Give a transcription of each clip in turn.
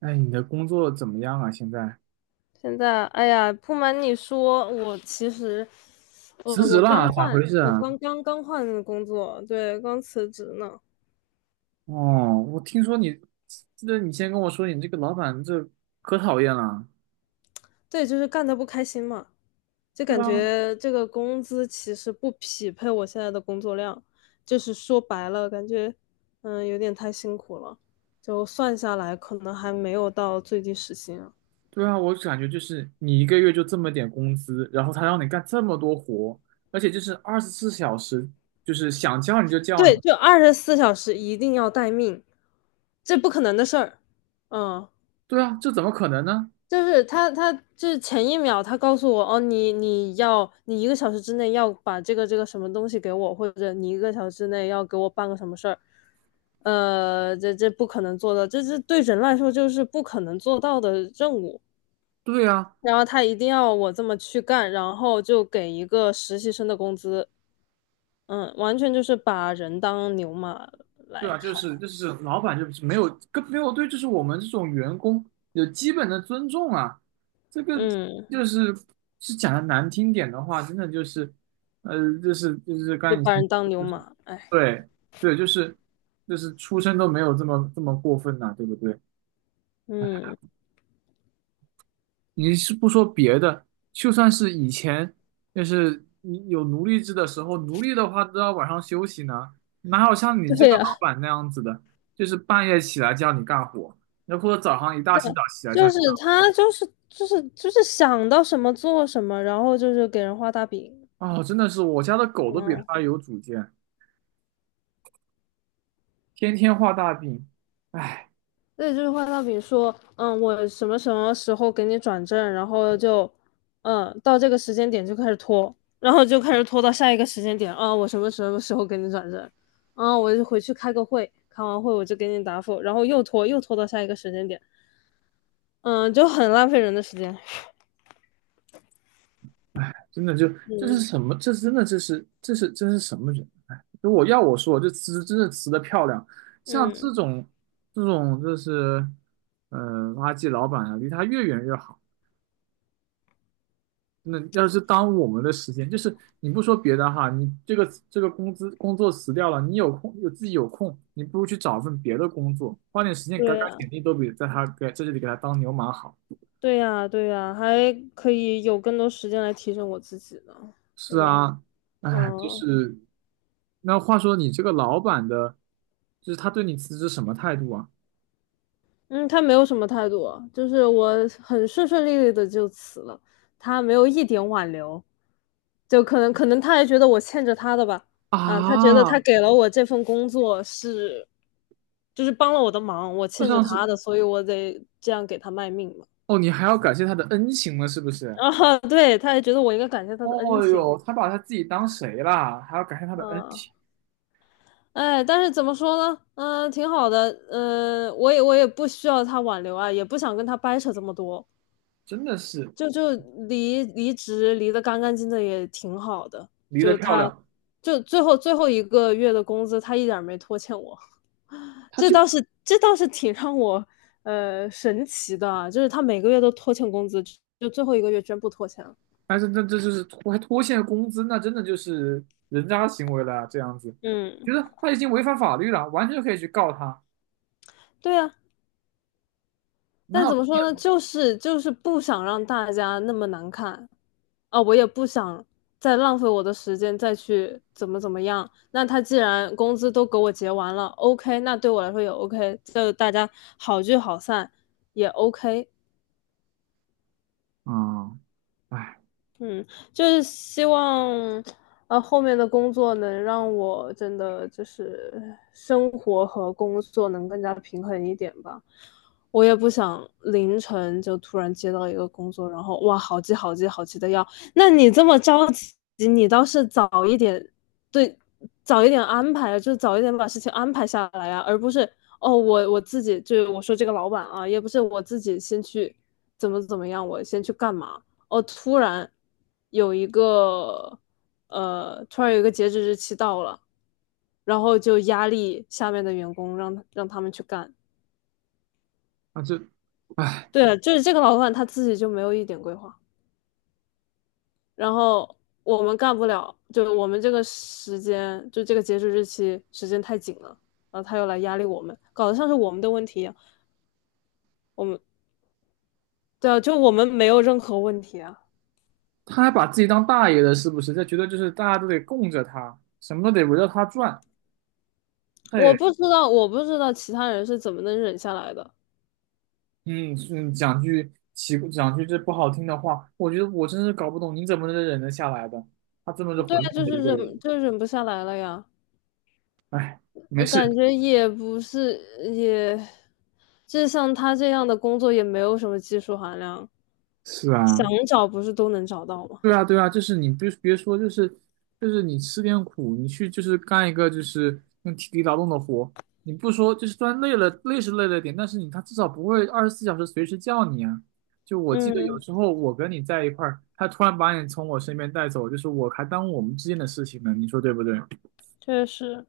哎，你的工作怎么样啊？现在现在，哎呀，不瞒你说，我其实，辞职了，咋回事我啊？刚换工作，对，刚辞职呢。哦，我听说你，记得你先跟我说你这个老板这可讨厌了。对，就是干的不开心嘛，就对感啊，觉这个工资其实不匹配我现在的工作量，就是说白了，感觉有点太辛苦了，就算下来可能还没有到最低时薪啊。对啊，我感觉就是你一个月就这么点工资，然后他让你干这么多活，而且就是二十四小时，就是想叫你就叫你。对，就24小时一定要待命，这不可能的事儿。嗯。对啊，这怎么可能呢？他就是前一秒他告诉我，哦，你一个小时之内要把这个什么东西给我，或者你一个小时之内要给我办个什么事儿，这不可能做到，这对人来说就是不可能做到的任务。对啊，然后他一定要我这么去干，然后就给一个实习生的工资，完全就是把人当牛马对来啊，就看，是就是老板就是没有对，就是我们这种员工有基本的尊重啊。这个嗯，就是讲的难听点的话，真的就是，就是刚就才以把前人当牛就是马，哎，对对，就是出身都没有这么这么过分呐、对不对？嗯，你是不说别的，就算是以前，就是你有奴隶制的时候，奴隶的话都要晚上休息呢，哪有像你这对个老呀，板那样子的，就是半夜起来叫你干活，然后或者早上一大清早起来叫就你是干。他就是想到什么做什么，然后就是给人画大饼，哦，真的是我家的狗都比嗯，他有主见，天天画大饼，唉。对，就是画大饼说，我什么时候给你转正，然后就，到这个时间点就开始拖，然后就开始拖到下一个时间点，啊，我什么时候给你转正，啊，我就回去开个会，开完会我就给你答复，然后又拖又拖到下一个时间点，嗯，就很浪费人的时间，真的就这是嗯什么？这真的这是什么人？哎，如果要我说，这词真的词的漂亮，像嗯，这种就是，呃，垃圾老板啊，离他越远越好。那要是耽误我们的时间，就是你不说别的哈，你这个工作辞掉了，你有空有自己有空，你不如去找份别的工作，花点时间改对改啊。简历，都比在这里给他当牛马好。对呀，对呀，还可以有更多时间来提升我自己呢，对是吧？啊，哎，就嗯是。那话说你这个老板的，就是他对你辞职什么态度啊？嗯，他没有什么态度啊。就是我很顺顺利利的就辞了，他没有一点挽留，就可能他还觉得我欠着他的吧，啊，他觉得他啊，给了我这份工作是，就是帮了我的忙，我这欠着像是他的，所以我得这样给他卖命嘛。哦，你还要感谢他的恩情了，是不 是？啊，对，他还觉得我应该感谢他的恩哦情，哟，他把他自己当谁啦？还要感谢他的恩嗯、情，哎，但是怎么说呢？嗯、挺好的。嗯、我也不需要他挽留啊，也不想跟他掰扯这么多，真的是就离职离得干干净净也挺好的。离得就漂他，亮。就最后一个月的工资，他一点儿没拖欠我，他这就，倒是这倒是挺让我神奇的啊，就是他每个月都拖欠工资，就最后一个月居然不拖欠了。还是这就是拖欠工资，那真的就是人渣行为了啊这样子，我嗯，觉得他已经违反法律了，完全可以去告他，对啊。哪但有怎么说呢，这就是不想让大家那么难看啊，我也不想再浪费我的时间再去怎么怎么样。那他既然工资都给我结完了，OK，那对我来说也 OK，就大家好聚好散也 OK。么啊？哎，嗯，就是希望，后面的工作能让我真的就是生活和工作能更加平衡一点吧。我也不想凌晨就突然接到一个工作，然后哇，好急好急好急的要。那你这么着急，你倒是早一点，对，早一点安排，就早一点把事情安排下来呀，而不是哦，我自己就我说这个老板啊，也不是我自己先去怎么怎么样，我先去干嘛。哦，有一个突然有一个截止日期到了，然后就压力下面的员工让他们去干。那这。哎。对啊，就是这个老板他自己就没有一点规划，然后我们干不了，就这个截止日期时间太紧了，然后他又来压力我们，搞得像是我们的问题一样。我们对啊，就我们没有任何问题啊。他还把自己当大爷了，是不是？他觉得就是大家都得供着他，什么都得围着他转。我嘿，不知道，其他人是怎么能忍下来的。嗯嗯，讲句这不好听的话，我觉得我真是搞不懂你怎么能忍得下来的。他这么是对混啊，蛋就的一是个忍，人。就忍不下来了呀。哎，没我事。感觉也不是，也，就像他这样的工作也没有什么技术含量，是想啊，找不是都能找到吗？对啊，对啊，就是你别说，就是你吃点苦，你去就是干一个就是用体力劳动的活，你不说就是虽然累了，累是累了点，但是你他至少不会二十四小时随时叫你啊。就我记得有嗯，时候我跟你在一块儿，他突然把你从我身边带走，就是我还耽误我们之间的事情呢，你说对不对？确实。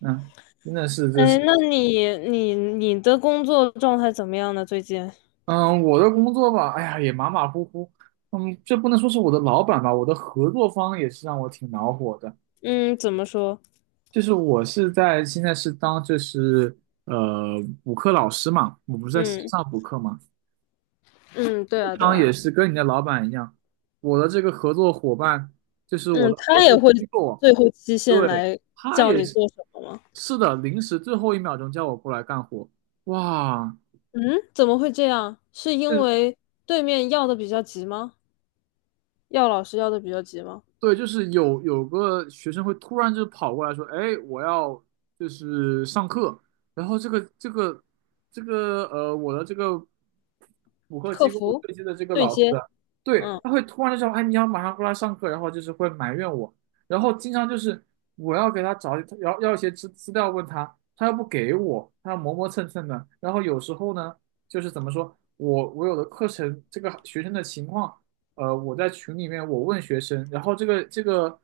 嗯，真的是，这哎，是，那你的工作状态怎么样呢？最近？嗯，我的工作吧，哎呀，也马马虎虎，嗯，这不能说是我的老板吧，我的合作方也是让我挺恼火的。嗯，怎么说？就是我是现在是当就是呃补课老师嘛，我不是在线嗯上补课嘛，嗯，对经啊对常啊，也是跟你的老板一样，我的这个合作伙伴就是我嗯，的合他也作会机构，最后期限对，来他叫也你是。做什么吗？是的，临时最后一秒钟叫我过来干活，哇，嗯，怎么会这样？是因为对面要的比较急吗？要老师要的比较急吗？对，就是有个学生会突然就跑过来说：“哎，我要就是上课。”然后这个我的这个补课客机构服对接的这个对老师，接，对，嗯。他会突然就说：“哎，你要马上过来上课。”然后就是会埋怨我，然后经常就是我要给他找要一些资料问他，他又不给我，他磨磨蹭蹭的。然后有时候呢，就是怎么说，我有的课程这个学生的情况。我在群里面我问学生，然后这个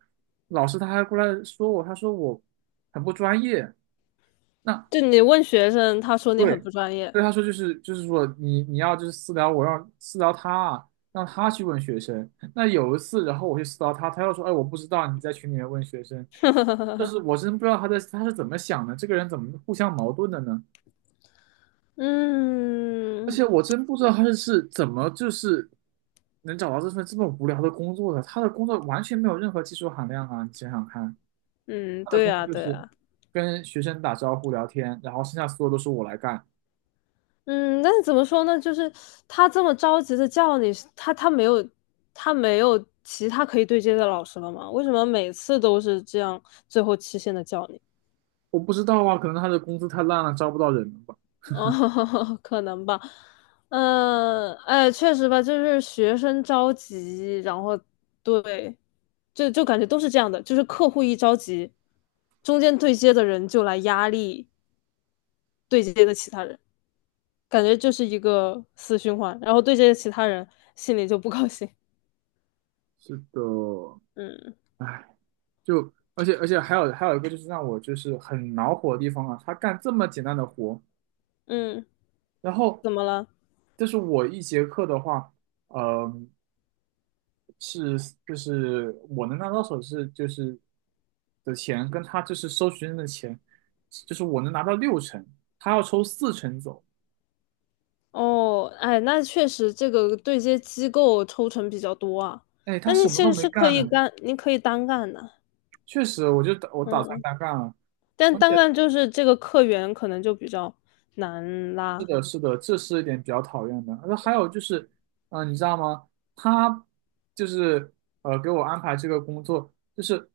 老师他还过来说我，他说我很不专业。那就你问学生，他说你对，很不专业。对他说就是说你要就是私聊我，让私聊他啊，让他去问学生。那有一次，然后我去私聊他，他又说，哎，我不知道你在群里面问学生，就是我真不知道他是怎么想的，这个人怎么互相矛盾的呢？而嗯且我真不知道他是怎么就是能找到这份这么无聊的工作的，他的工作完全没有任何技术含量啊！你想想看。嗯，他的对工作呀，就对是呀，跟学生打招呼聊天，然后剩下所有都是我来干。嗯，但是怎么说呢？就是他这么着急的叫你，他他没有他没有其他可以对接的老师了吗？为什么每次都是这样，最后期限的叫你？我不知道啊，可能他的工资太烂了，招不到人了吧？哦，可能吧。哎，确实吧，就是学生着急，然后对，就感觉都是这样的，就是客户一着急，中间对接的人就来压力对接的其他人，感觉就是一个死循环。然后对接的其他人心里就不高兴，是的，嗯唉，就而且还有一个就是让我就是很恼火的地方啊，他干这么简单的活，嗯，然后怎么了？就是我一节课的话，呃，是就是我能拿到手是就是的钱，跟他就是收学生的钱，就是我能拿到六成，他要抽四成走。哦，哎，那确实这个对接机构抽成比较多啊。哎，他那你什么其都实没是可干呢，以干，你可以单干的，确实，我就打算嗯，单干了，但而单且干就是这个客源可能就比较难是拉，的，是的，这是一点比较讨厌的。那还有就是，你知道吗？他就是给我安排这个工作，就是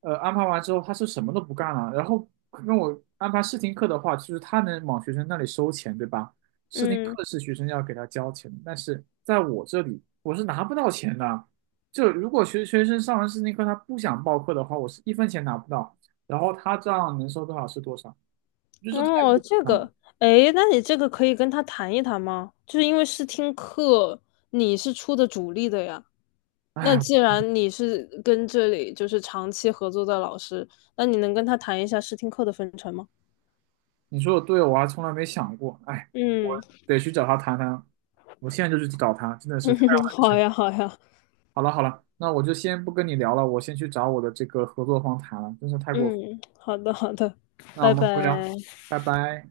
安排完之后，他是什么都不干了，然后跟我安排试听课的话，就是他能往学生那里收钱，对吧？试听嗯，课是学生要给他交钱的但是在我这里我是拿不到钱的。就如果学生上完试听课他不想报课的话，我是一分钱拿不到，然后他这样能收多少是多少。我觉得这太哦，过分了。哎，那你这个可以跟他谈一谈吗？就是因为试听课你是出的主力的呀。那哎，既然你是跟这里就是长期合作的老师，那你能跟他谈一下试听课的分成吗？你说的对，我还从来没想过。哎，我嗯 得去找他谈谈。我现在就去找他，真的 是太让嗯，人好生呀气。好呀，好了好了，那我就先不跟你聊了，我先去找我的这个合作方谈了，真是太过分。嗯，好的好的，那我拜们回聊，拜。拜拜。